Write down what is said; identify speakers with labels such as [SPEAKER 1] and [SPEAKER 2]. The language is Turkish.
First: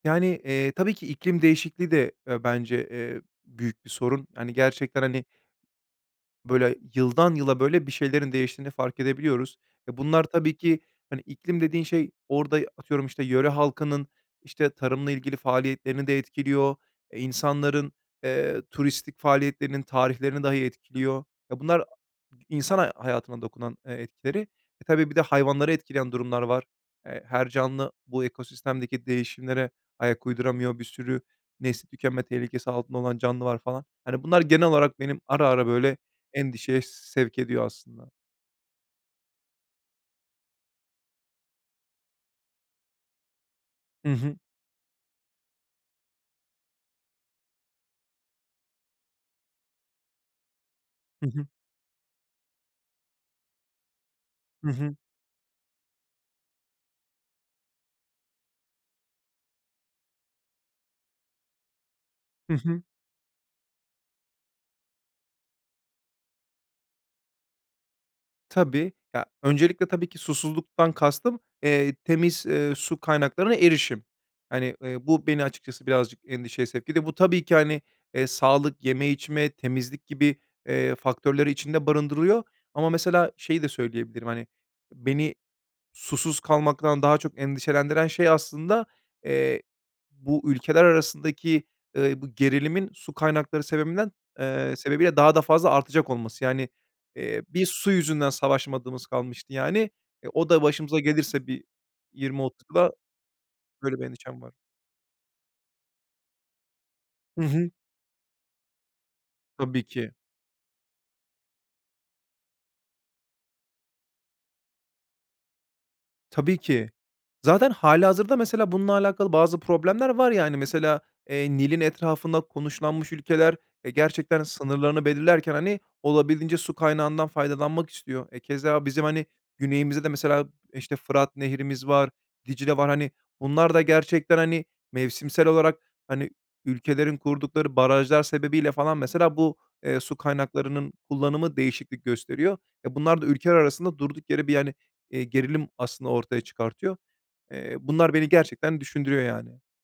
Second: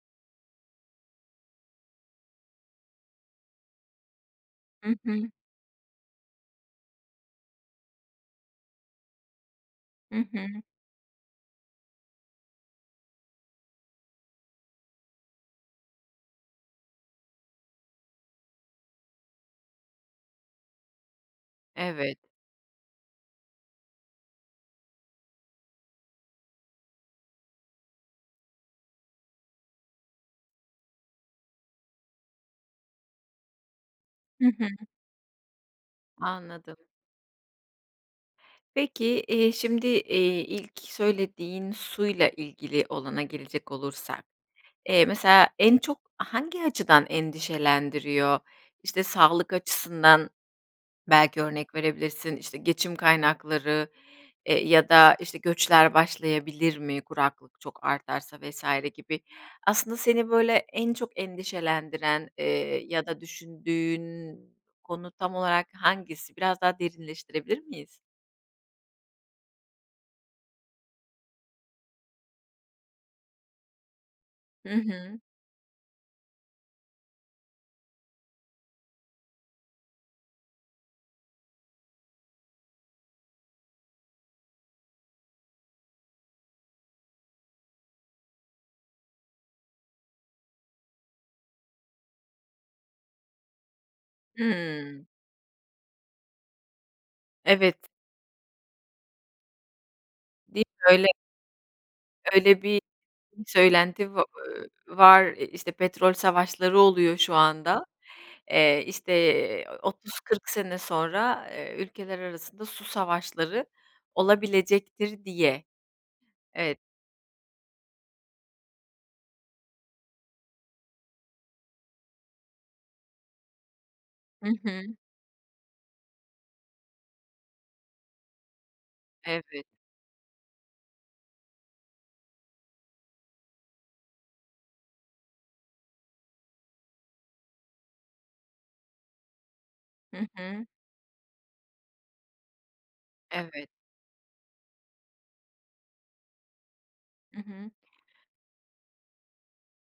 [SPEAKER 1] Yani, eee, tabii ki iklim değişikliği de, eee, bence, eee, büyük bir sorun. Hani
[SPEAKER 2] Hı
[SPEAKER 1] gerçekten hani
[SPEAKER 2] hı.
[SPEAKER 1] böyle yıldan yıla böyle bir şeylerin değiştiğini fark edebiliyoruz. Ve
[SPEAKER 2] Hı
[SPEAKER 1] bunlar tabii
[SPEAKER 2] hı.
[SPEAKER 1] ki, hani, iklim dediğin şey orada y atıyorum, işte, yöre halkının, işte, tarımla ilgili faaliyetlerini de etkiliyor, eee, insanların, eee, turistik faaliyetlerinin tarihlerini dahi etkiliyor. E, bunlar a
[SPEAKER 2] Evet.
[SPEAKER 1] i insan ha hayatına dokunan e etkileri. E, tabii bir de hayvanları etkileyen durumlar var. Eee, her canlı bu ekosistemdeki değişimlere ayak uyduramıyor. Bir sürü nesli tükenme tehlikesi altında olan canlı var falan. Hani bunlar
[SPEAKER 2] Hı hı.
[SPEAKER 1] genel olarak benim ara ara, böyle,
[SPEAKER 2] Anladım.
[SPEAKER 1] endişeye sevk ediyor aslında.
[SPEAKER 2] Peki, iii, şimdi, iii, ilk söylediğin suyla ilgili olana gelecek
[SPEAKER 1] Hı
[SPEAKER 2] olursak,
[SPEAKER 1] hı.
[SPEAKER 2] eee, mesela en çok hangi açıdan endişelendiriyor? İşte, sağlık açısından
[SPEAKER 1] Hı
[SPEAKER 2] belki
[SPEAKER 1] hı.
[SPEAKER 2] örnek verebilirsin, işte, geçim kaynakları, eee,
[SPEAKER 1] Hı
[SPEAKER 2] ya
[SPEAKER 1] hı.
[SPEAKER 2] da, işte, göçler başlayabilir mi, kuraklık çok artarsa vs. gibi. Aslında seni böyle en çok endişelendiren,
[SPEAKER 1] Hı hı.
[SPEAKER 2] eee, ya da düşündüğün konu tam olarak hangisi? Biraz daha derinleştirebilir miyiz?
[SPEAKER 1] Tabii. Ya, öncelikle tabii ki susuzluktan kastım, eee, temiz, eee, su kaynaklarına erişim.
[SPEAKER 2] Hı
[SPEAKER 1] Hani, eee,
[SPEAKER 2] hı.
[SPEAKER 1] bu beni açıkçası birazcık endişeye sevk etti. Bu tabii ki, hani, eee, sağlık, yeme içme, temizlik gibi, eee, faktörleri içinde barındırıyor. Ama mesela şeyi de söyleyebilirim, hani, beni susuz kalmaktan daha çok endişelendiren şey aslında, eee, bu ülkeler arasındaki, ııı, bu gerilimin su kaynakları sebebinden, eee,
[SPEAKER 2] Hımm.
[SPEAKER 1] sebebiyle daha da fazla artacak olması. Yani, eee, bir
[SPEAKER 2] Evet.
[SPEAKER 1] su yüzünden savaşmadığımız kalmıştı yani e, o da
[SPEAKER 2] Değil mi?
[SPEAKER 1] başımıza
[SPEAKER 2] Öyle
[SPEAKER 1] gelirse bir yirmi
[SPEAKER 2] Öyle
[SPEAKER 1] otuz
[SPEAKER 2] bir
[SPEAKER 1] yıla
[SPEAKER 2] bir
[SPEAKER 1] böyle bir
[SPEAKER 2] söylenti va
[SPEAKER 1] endişem var.
[SPEAKER 2] eee, var, eee, işte petrol savaşları oluyor şu
[SPEAKER 1] Hı hı.
[SPEAKER 2] anda, eee, işte, eee,
[SPEAKER 1] Tabii ki.
[SPEAKER 2] 30-40 sene sonra, eee, ülkeler arasında su savaşları olabilecektir diye.
[SPEAKER 1] Tabii
[SPEAKER 2] Evet.
[SPEAKER 1] ki. Zaten hâlihazırda mesela bununla alakalı bazı problemler var yani mesela, eee, Nil'in etrafında konuşlanmış ülkeler, eee, gerçekten
[SPEAKER 2] Hı hı.
[SPEAKER 1] sınırlarını belirlerken hani olabildiğince su kaynağından faydalanmak istiyor. E, keza bizim, hani,
[SPEAKER 2] Evet.
[SPEAKER 1] güneyimizde de mesela, işte, Fırat Nehri'miz var, Dicle var, hani, bunlar da gerçekten, hani, mevsimsel olarak, hani, ülkelerin kurdukları barajlar sebebiyle falan mesela bu, eee, su
[SPEAKER 2] Hı hı.
[SPEAKER 1] kaynaklarının kullanımı değişiklik gösteriyor. E, bunlar da ülkeler
[SPEAKER 2] Evet.
[SPEAKER 1] arasında durduk yere bir hani, iii, gerilim aslında ortaya çıkartıyor.
[SPEAKER 2] Hı hı.
[SPEAKER 1] Eee, bunlar beni gerçekten düşündürüyor yani.